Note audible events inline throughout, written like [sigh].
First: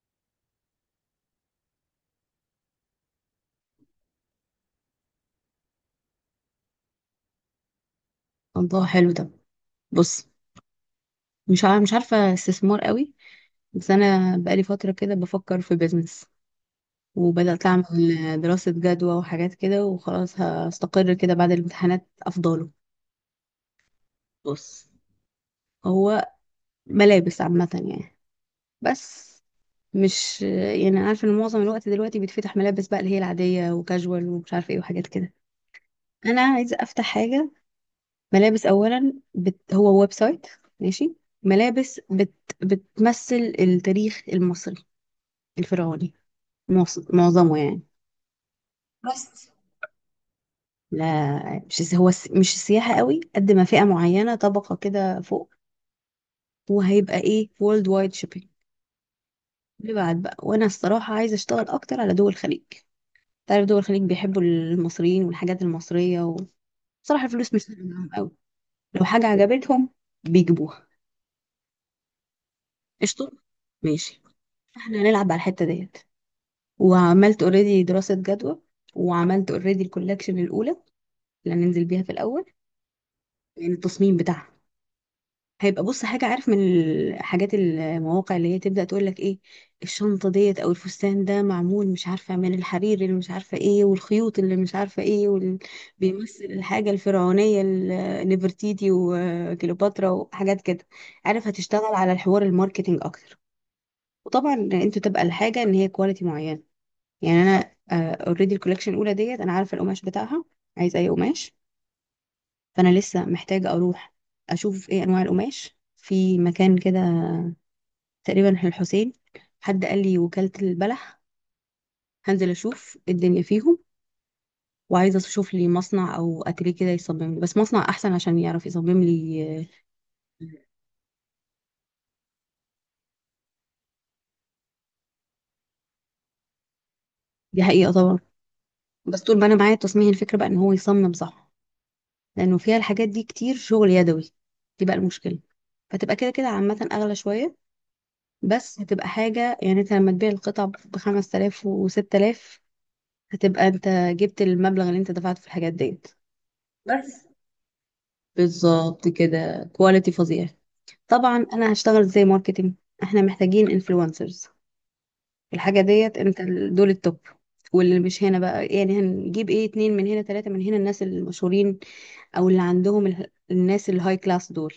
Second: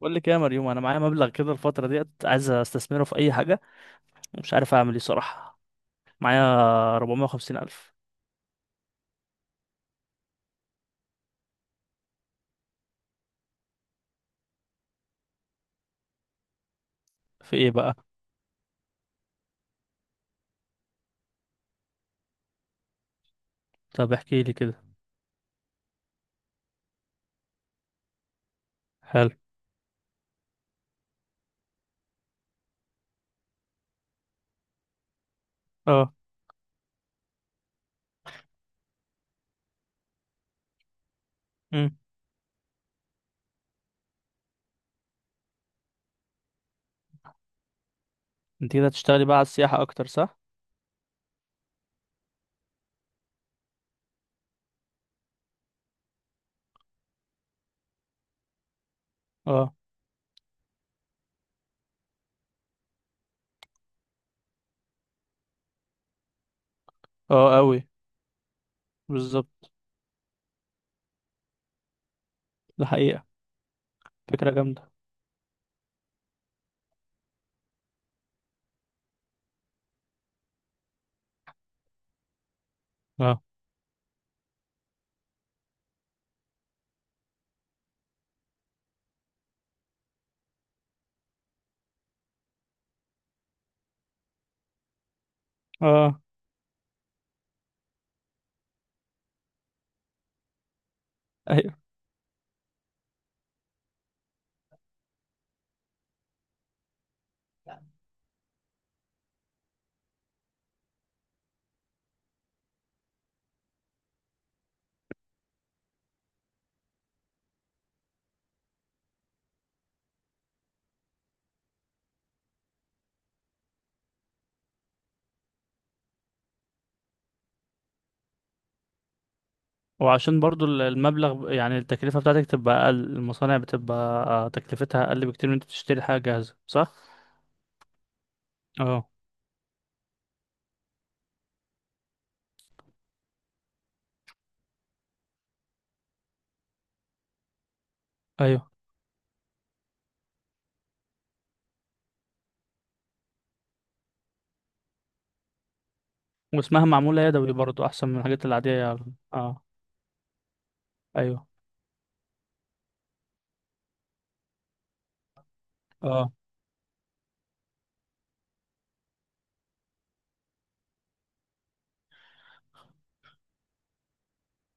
بقول لك ايه يا مريوم، انا معايا مبلغ كده الفتره ديت، عايز استثمره في اي حاجه. مش عارف اعمل ايه صراحه. معايا 450 الف. الله، حلو ده. بص، مش عارفة استثمار قوي. بس أنا بقالي فترة كده بفكر في بيزنس، في وبدأت ايه أعمل بقى؟ دراسة جدوى وحاجات كده، وخلاص هستقر كده بعد الامتحانات أفضله. طب احكي لي كده. بص، هو ملابس عامة يعني. حلو. بس مش يعني عارفة إن معظم الوقت دلوقتي بيتفتح ملابس بقى، اللي هي العادية وكاجوال ومش عارفة إيه وحاجات كده. اه. أنا عايزة أفتح حاجة ملابس. هو ويب سايت، ماشي؟ امم. ملابس بت... بتمثل التاريخ المصري الفرعوني، معظمه يعني. انت كده هتشتغلي بقى على بس السياحه اكتر صح؟ لا، مش السياحة قوي قد ما فئة معينة، طبقة كده فوق. وهيبقى ايه، وورلد وايد شيبينج، اه. اللي بعد بقى. وانا الصراحة عايزة اشتغل اكتر على دول الخليج. تعرف دول الخليج بيحبوا المصريين والحاجات المصرية، وصراحة اه الفلوس مش قوي. فارقة معاهم قوي. لو حاجة بالظبط. عجبتهم بيجيبوها. ده حقيقه. قشطة، ماشي. فكره جامده. احنا هنلعب على الحتة ديت. وعملت اوريدي دراسة جدوى، وعملت اوريدي الكولكشن الأولى اللي هننزل بيها في الأول. اه. يعني التصميم بتاعها هيبقى، بص، حاجة. عارف من الحاجات المواقع اللي هي تبدأ تقول لك ايه، الشنطة ديت او الفستان ده معمول مش عارفة من الحرير اللي مش عارفة ايه، والخيوط اللي مش عارفة ايه، وال... اه. بيمثل الحاجة الفرعونية، نفرتيتي وكليوباترا وحاجات كده. عارف، ايوه. هتشتغل على الحوار الماركتينج اكتر. وطبعا انت تبقى الحاجة ان هي كواليتي معينة. يعني انا اوريدي الكوليكشن الاولى ديت انا عارفة القماش بتاعها عايز اي قماش. فانا لسه محتاجة اروح اشوف ايه انواع القماش في مكان كده، تقريبا الحسين. حد قال لي وكالة البلح. هنزل اشوف الدنيا فيهم. وعايزة اشوف لي مصنع او اتيليه كده يصمم لي، بس مصنع احسن عشان يعرف يصمم لي. وعشان برضو المبلغ، يعني التكلفه بتاعتك تبقى اقل، المصانع بتبقى تكلفتها اقل بكتير من انت تشتري حاجه جاهزه صح؟ دي حقيقة طبعا. اه. بس طول ما انا معايا التصميم الفكرة بقى ان هو يصمم، صح؟ لانه فيها الحاجات دي كتير شغل يدوي، دي بقى المشكلة. فتبقى كده كده عامة اغلى شوية، ايوه. بس هتبقى حاجة. يعني انت لما تبيع القطع بخمس آلاف وستة آلاف، هتبقى انت جبت المبلغ اللي انت دفعته في الحاجات ديت. واسمها معموله بس يدوي برضو احسن من الحاجات العاديه بالظبط يعني. اه. كده، كواليتي فظيع. طبعا ايوه. انا هشتغل زي ماركتينج. احنا محتاجين انفلونسرز. الحاجه ديت اه. انت دول التوب. واللي مش هنا بقى، يعني هنجيب ايه، اتنين من هنا، تلاته من هنا، الناس المشهورين، او اللي عندهم الناس الهاي كلاس دول.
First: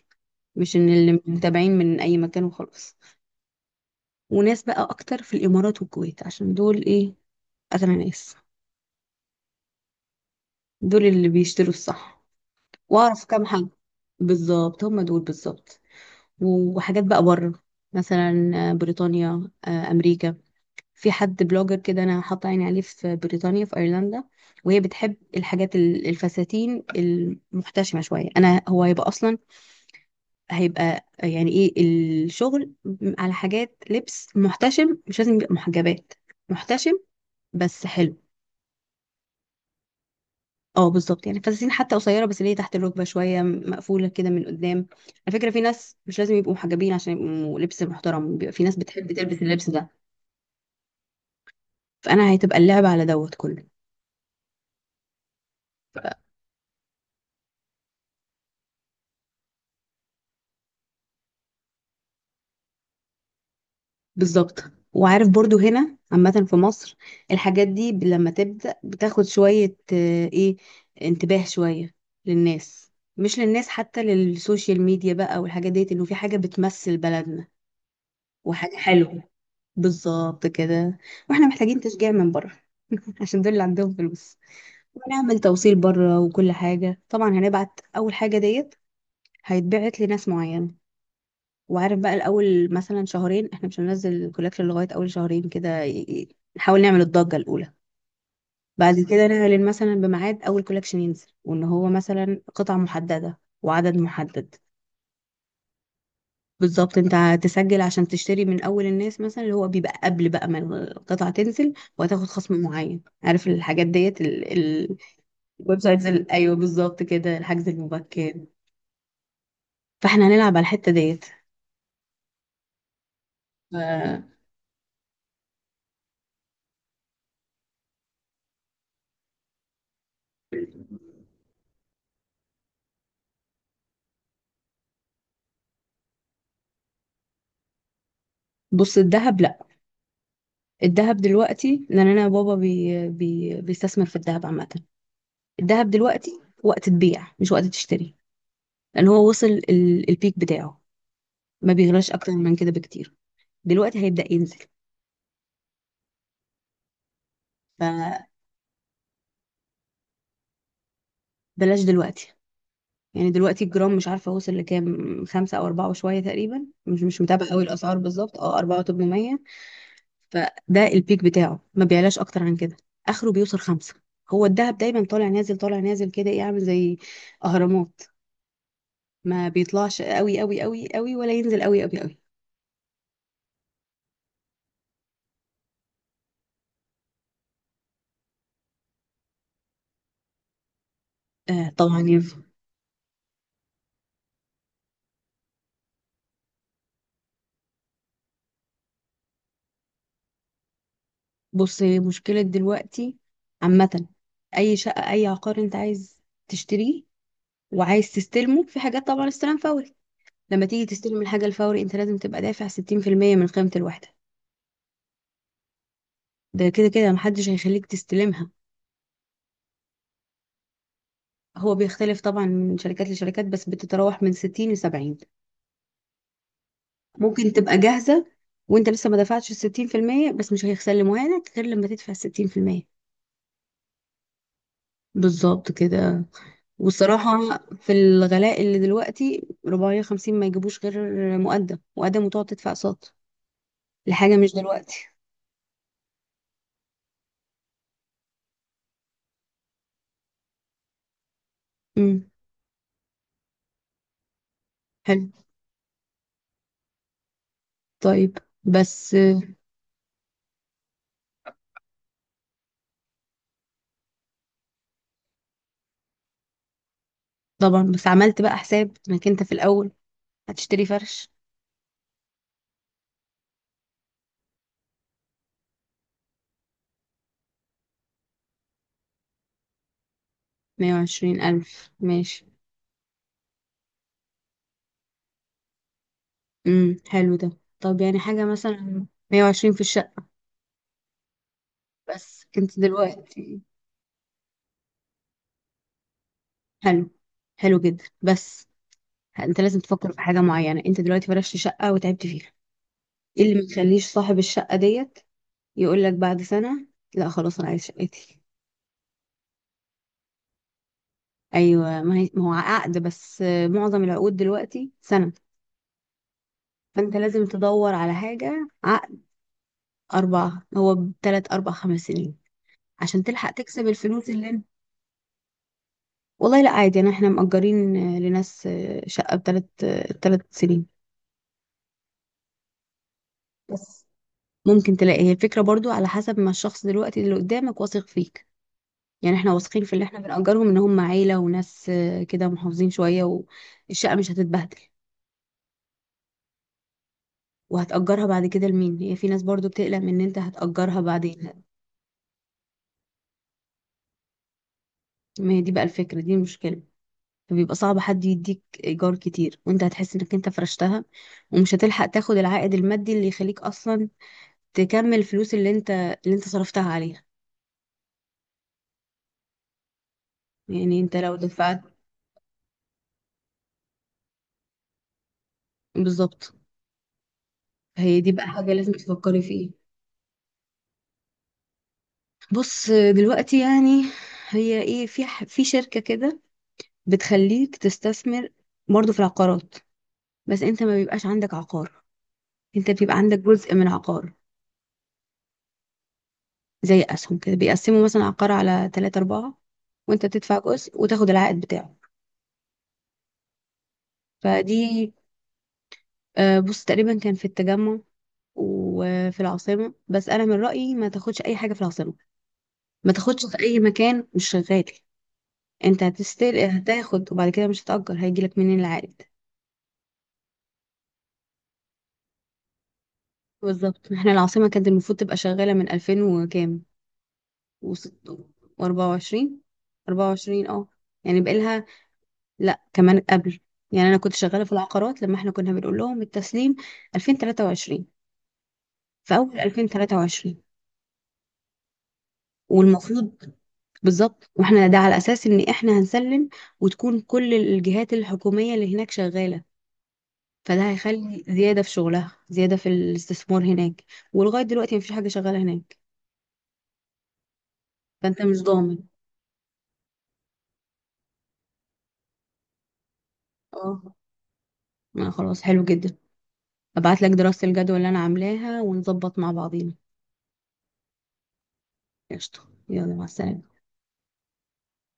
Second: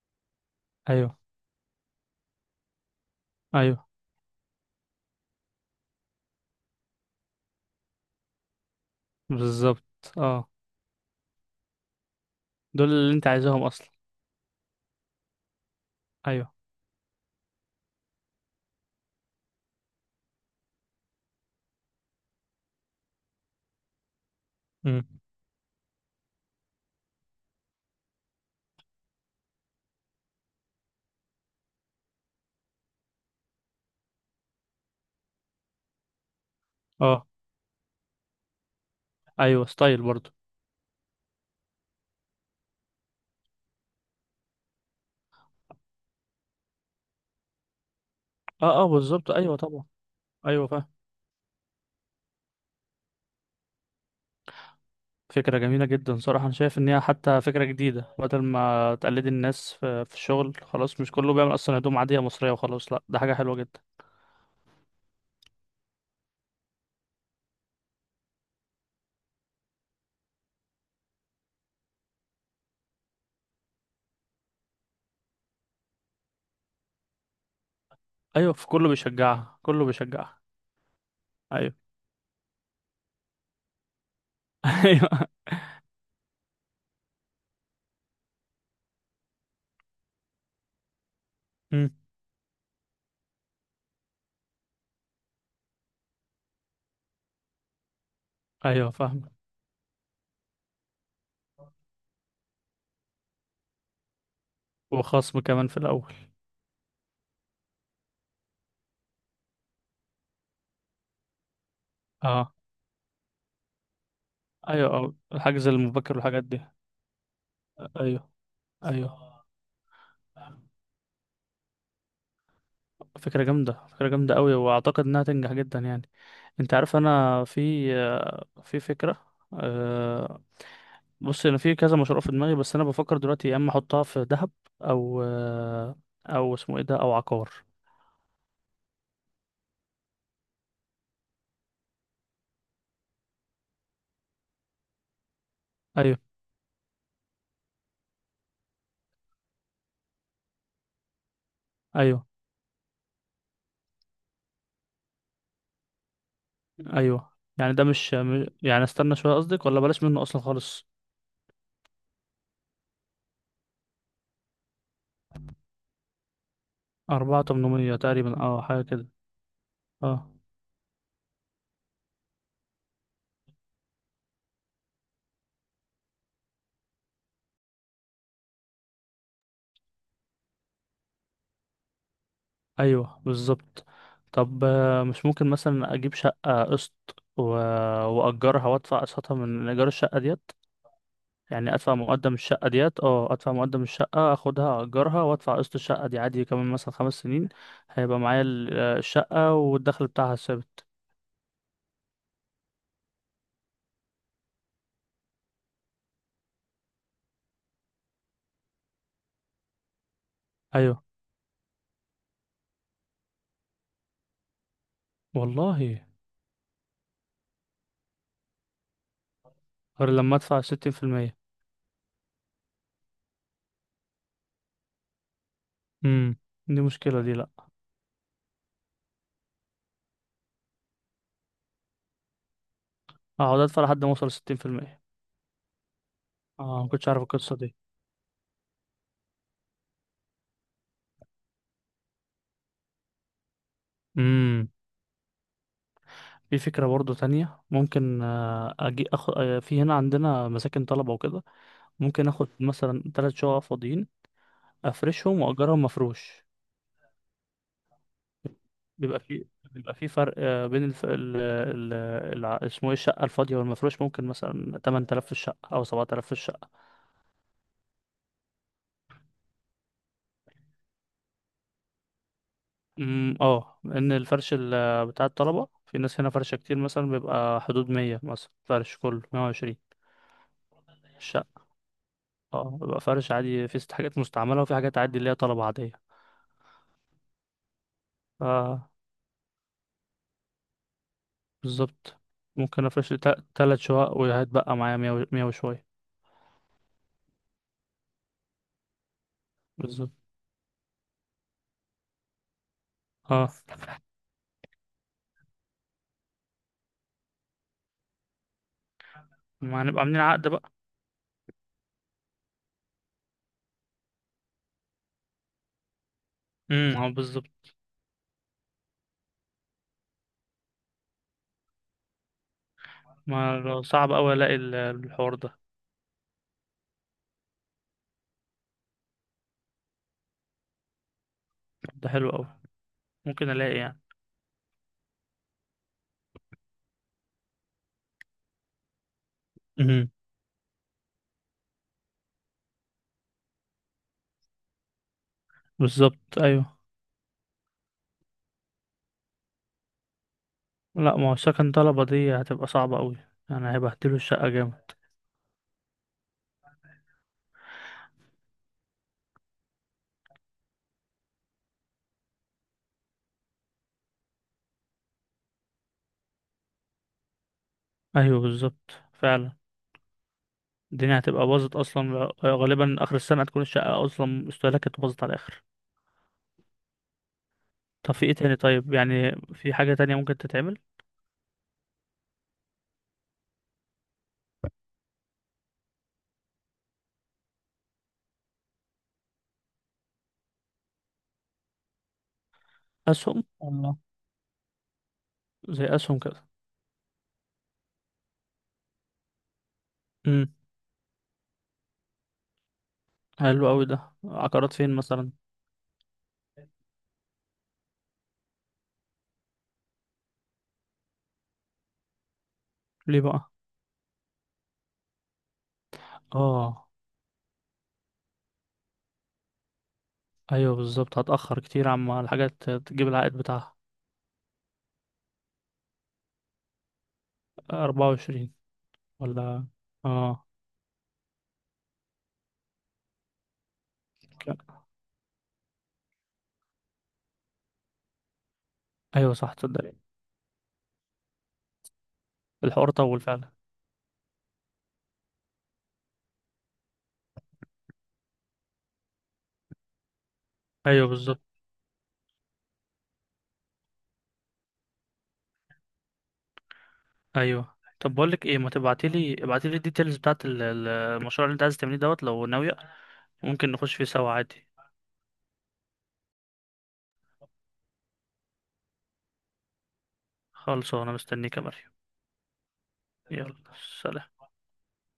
مش ان ايوه. اللي متابعين من اي مكان وخلاص. ايوه وناس بقى اكتر في الامارات والكويت، عشان دول ايه، اغنى ناس. بالظبط. اه. دول اللي بيشتروا الصح. دول اللي واعرف انت كام عايزاهم حاجه، اصلا. بالظبط هم دول بالظبط. ايوه. وحاجات بقى بره، مثلا بريطانيا، امريكا. في حد بلوجر كده انا حاطه عيني عليه في بريطانيا، في ايرلندا. وهي بتحب امم. الحاجات الفساتين المحتشمه شويه. انا هو هيبقى اصلا هيبقى يعني ايه، الشغل على حاجات لبس محتشم. مش لازم يبقى محجبات، محتشم اه. بس حلو. ايوه، ستايل برضو. اه بالظبط، يعني فساتين حتى قصيره، بس اللي هي تحت الركبه شويه، مقفوله كده من قدام. على فكره في ناس مش لازم يبقوا محجبين عشان يبقوا لبس محترم، بيبقى في ناس اه اه بتحب بالظبط، تلبس ايوه اللبس طبعا. ده. ايوه فاهم. فانا هتبقى اللعبه على دوت كله. فكرة جميلة جدا صراحة، أنا شايف إن هي حتى فكرة جديدة. بدل ما تقلدي الناس في الشغل خلاص، مش كله بيعمل أصلا هدوم عادية مصرية وخلاص. لأ ده حاجة حلوة جدا. بالظبط. وعارف برضو هنا عامة في مصر الحاجات دي لما تبدأ بتاخد شوية ايه انتباه شوية للناس. مش للناس، حتى للسوشيال ميديا بقى والحاجات ديت، انه في حاجة بتمثل بلدنا أيوة في وحاجة كله حلوة. بيشجعها، كله بيشجعها. بالظبط كده. واحنا أيوة. محتاجين تشجيع من بره. [laughs] عشان دول اللي عندهم فلوس. [laughs] أيوة. ونعمل توصيل بره وكل حاجة. طبعا هنبعت أول حاجة ديت، هيتبعت لناس معينة. أمم. وعارف بقى الاول مثلا شهرين احنا مش هننزل الكولكشن لغايه اول شهرين كده، نحاول نعمل الضجه الاولى. أيوة بعد فاهم. كده نعلن مثلا بميعاد اول كولكشن ينزل، وان هو مثلا قطعه محدده وعدد محدد. وخصم كمان في الأول. بالظبط، انت هتسجل عشان تشتري من اول الناس، مثلا، اللي هو بيبقى قبل بقى ما القطعه تنزل. وهتاخد أه. خصم معين. عارف الحاجات ديت أيوة، أه الحجز الويب سايتس المبكر والحاجات ايوه دي. بالظبط كده، الحجز أيوة. المبكر. أيوة. فاحنا هنلعب على الحته ديت. فكرة جامدة، ف- فكرة جامدة قوي، واعتقد انها تنجح جدا يعني. انت عارف انا في فكرة. أه. بص انا في كذا مشروع في دماغي، بس انا بفكر دلوقتي يا اما احطها في ذهب، او او اسمه ايه ده، او عقار. بص الذهب لا. الذهب دلوقتي، لان انا بابا بي بي بيستثمر في الذهب عامه. الذهب ايوه. دلوقتي وقت تبيع مش وقت تشتري. لان هو وصل البيك بتاعه، ما بيغلاش ايوه. اكتر من كده بكتير. دلوقتي هيبدأ ينزل. ايوه. يعني ده مش فبلاش يعني استنى شوية قصدك، ولا بلاش منه اصلا خالص؟ دلوقتي. يعني دلوقتي الجرام مش عارفه وصل لكام، خمسة او اربعة وشويه تقريبا، مش أربعة متابعه قوي تمنمية الاسعار بالظبط. تقريبا، اه، اه اربعة حاجة كده. وتمنمية. اه. فده البيك بتاعه، ما بيعلاش اكتر عن كده، اخره بيوصل خمسة. هو الذهب دايما طالع نازل طالع نازل كده، ايه، عامل زي اهرامات. ما بيطلعش قوي قوي قوي قوي، ولا ينزل قوي قوي قوي. ايوه بالظبط. طب مش ممكن مثلا اجيب شقة قسط و... واجرها وادفع قسطها من ايجار الشقة ديت؟ آه يعني ادفع طبعا مقدم ينفع. الشقه ديت، اه ادفع مقدم الشقه اخدها اجرها وادفع قسط الشقه دي عادي كمان مثلا خمس سنين. هيبقى معايا الشقه والدخل بتاعها ثابت. بص، هي مشكلة دلوقتي عامة. أي شقة أي عقار أنت عايز تشتريه وعايز تستلمه في حاجات طبعا استلام فوري. لما تيجي ايوه. تستلم الحاجة الفوري أنت لازم تبقى دافع 60% من قيمة الوحدة. والله. ده كده كده محدش هيخليك تستلمها. غير لما ادفع ستين في المية. هو بيختلف طبعا من شركات لشركات، بس بتتراوح من 60 ل 70. امم. دي مشكله دي، لا. ممكن تبقى جاهزة وأنت لسه ما دفعتش الستين في المية، بس مش هيسلموها لك غير لما تدفع الستين في المية. اقعد ادفع لحد ما اوصل ستين في المية. بالظبط كده. اه، ما كنتش عارف والصراحة القصه دي. في الغلاء اللي دلوقتي 450 ما يجيبوش غير مقدم مقدم، وتقعد تدفع اقساط لحاجة مش امم. دلوقتي. في فكره برضو تانية، ممكن اجي أخ... آه، في هنا عندنا مساكن طلبه وكده. ممكن امم، اخد مثلا تلات شقق فاضيين، حلو. افرشهم واجرهم مفروش. طيب، بس بيبقى في بيبقى في فرق بين الف... ال... ال... الع- اسمه ايه، الشقة الفاضية والمفروش ممكن مثلا 8000 في الشقة أو 7000 في الشقة. طبعا بس عملت بقى حساب انك انت في الأول هتشتري فرش. امم. اه، لأن الفرش بتاع الطلبة في ناس هنا فرشة كتير، مثلا بيبقى حدود 100، مثلا فرش كله 120 120 الشقة. ألف، ماشي. اه بيبقى فرش عادي في ست حاجات مستعملة، وفي حاجات عادي اللي هي طلبة عادية. امم، حلو ده. طب يعني حاجة اه. مثلا 120 في الشقة. بالظبط. بس انت ممكن أفرش لي دلوقتي، تلات شقق وهتبقى معايا 100 100 وشوية. حلو، حلو جدا، بس انت لازم تفكر بالظبط. في حاجة معينة. انت دلوقتي فرشت شقة وتعبت فيها، ايه اه، اللي ما يخليش صاحب الشقة ديت يقول لك بعد سنة لا خلاص انا عايز شقتي؟ ما هنبقى عاملين عقد بقى. ايوه، ما هو عقد، بس معظم العقود دلوقتي سنة. امم، اه فانت لازم بالظبط. تدور على حاجة عقد اربع، هو تلات اربع خمس سنين، عشان تلحق ما لو تكسب صعب الفلوس أوي اللي ألاقي انت. الحوار ده. والله لا عادي، انا احنا مأجرين لناس شقة بتلات، تلات سنين. طب ده حلو أوي، ممكن ألاقي يعني. بس ممكن تلاقي، هي الفكرة برضو على حسب ما الشخص دلوقتي اللي قدامك واثق فيك. يعني احنا واثقين في اللي امم. احنا بنأجرهم ان هم عيلة وناس كده محافظين شوية، والشقة مش هتتبهدل. بالظبط أيوه. وهتأجرها بعد كده لمين، هي في ناس برضو بتقلق من ان انت هتأجرها لا، ما هو بعدين. سكن طلبة دي هتبقى صعبة أوي، يعني هيبهدلوا الشقة جامد. ما هي دي بقى الفكرة، دي المشكلة. فبيبقى صعب حد يديك إيجار كتير، وانت هتحس انك انت فرشتها، ومش هتلحق تاخد العائد المادي اللي يخليك اصلا تكمل الفلوس اللي انت اللي انت صرفتها عليها. أيوه بالظبط فعلا. يعني انت الدنيا لو هتبقى باظت دفعت، أصلا، غالبا آخر السنة هتكون الشقة أصلا استهلاكت باظت على الآخر. بالظبط. طب هي في دي إيه بقى تاني؟ حاجة لازم طيب يعني تفكري فيها. في حاجة تانية ممكن تتعمل. بص دلوقتي يعني، هي ايه، في في شركة كده بتخليك تستثمر برضو في العقارات. بس انت ما بيبقاش عندك عقار، انت بيبقى عندك أسهم، جزء من الله. عقار. زي أسهم كده. زي اسهم كده، بيقسموا مثلا عقار على ثلاثة أربعة، وانت امم. بتدفع جزء وتاخد العائد بتاعه. حلو أوي ده، عقارات فين فدي، مثلا؟ بص، تقريبا كان في التجمع وفي العاصمة. بس أنا من رأيي ما تاخدش أي حاجة في العاصمة. ما ليه تاخدش بقى؟ في أي مكان مش شغال. انت هتستل اه. هتاخد، وبعد كده مش هتأجر، هيجيلك منين العائد؟ ايوه بالظبط، هتأخر كتير عما الحاجات تجيب العائد بتاعها. بالظبط. احنا العاصمة كانت المفروض تبقى شغالة من 2000 وكام، أربعة و24. وعشرين. ولا. اه. 24، اه. يعني بقالها، لا كمان قبل. يعني انا كنت لا. شغاله في العقارات لما احنا كنا بنقول لهم التسليم 2023، أيوة في صح، اول تصدق 2023. الحوار طول والمفروض، فعلا. بالظبط، واحنا ده على اساس ان احنا هنسلم وتكون كل الجهات الحكوميه اللي هناك شغاله، فده أيوة بالظبط. هيخلي زياده في شغلها، زياده في الاستثمار هناك. ولغايه دلوقتي مفيش حاجه شغاله هناك. أيوة. طب بقول فانت لك ايه، مش ما ضامن. تبعتيلي ابعتيلي الديتيلز بتاعت المشروع اللي انت عايز تعمليه دوت لو ناوية. ممكن نخش اه، فيه سوا عادي. خلاص، حلو جدا. ابعت لك دراسه الجدوى اللي انا عاملاها ونظبط مع بعضينا. خالص انا مستنيك يا مريم. قشطه، يلا مع يلا. السلامه. سلام.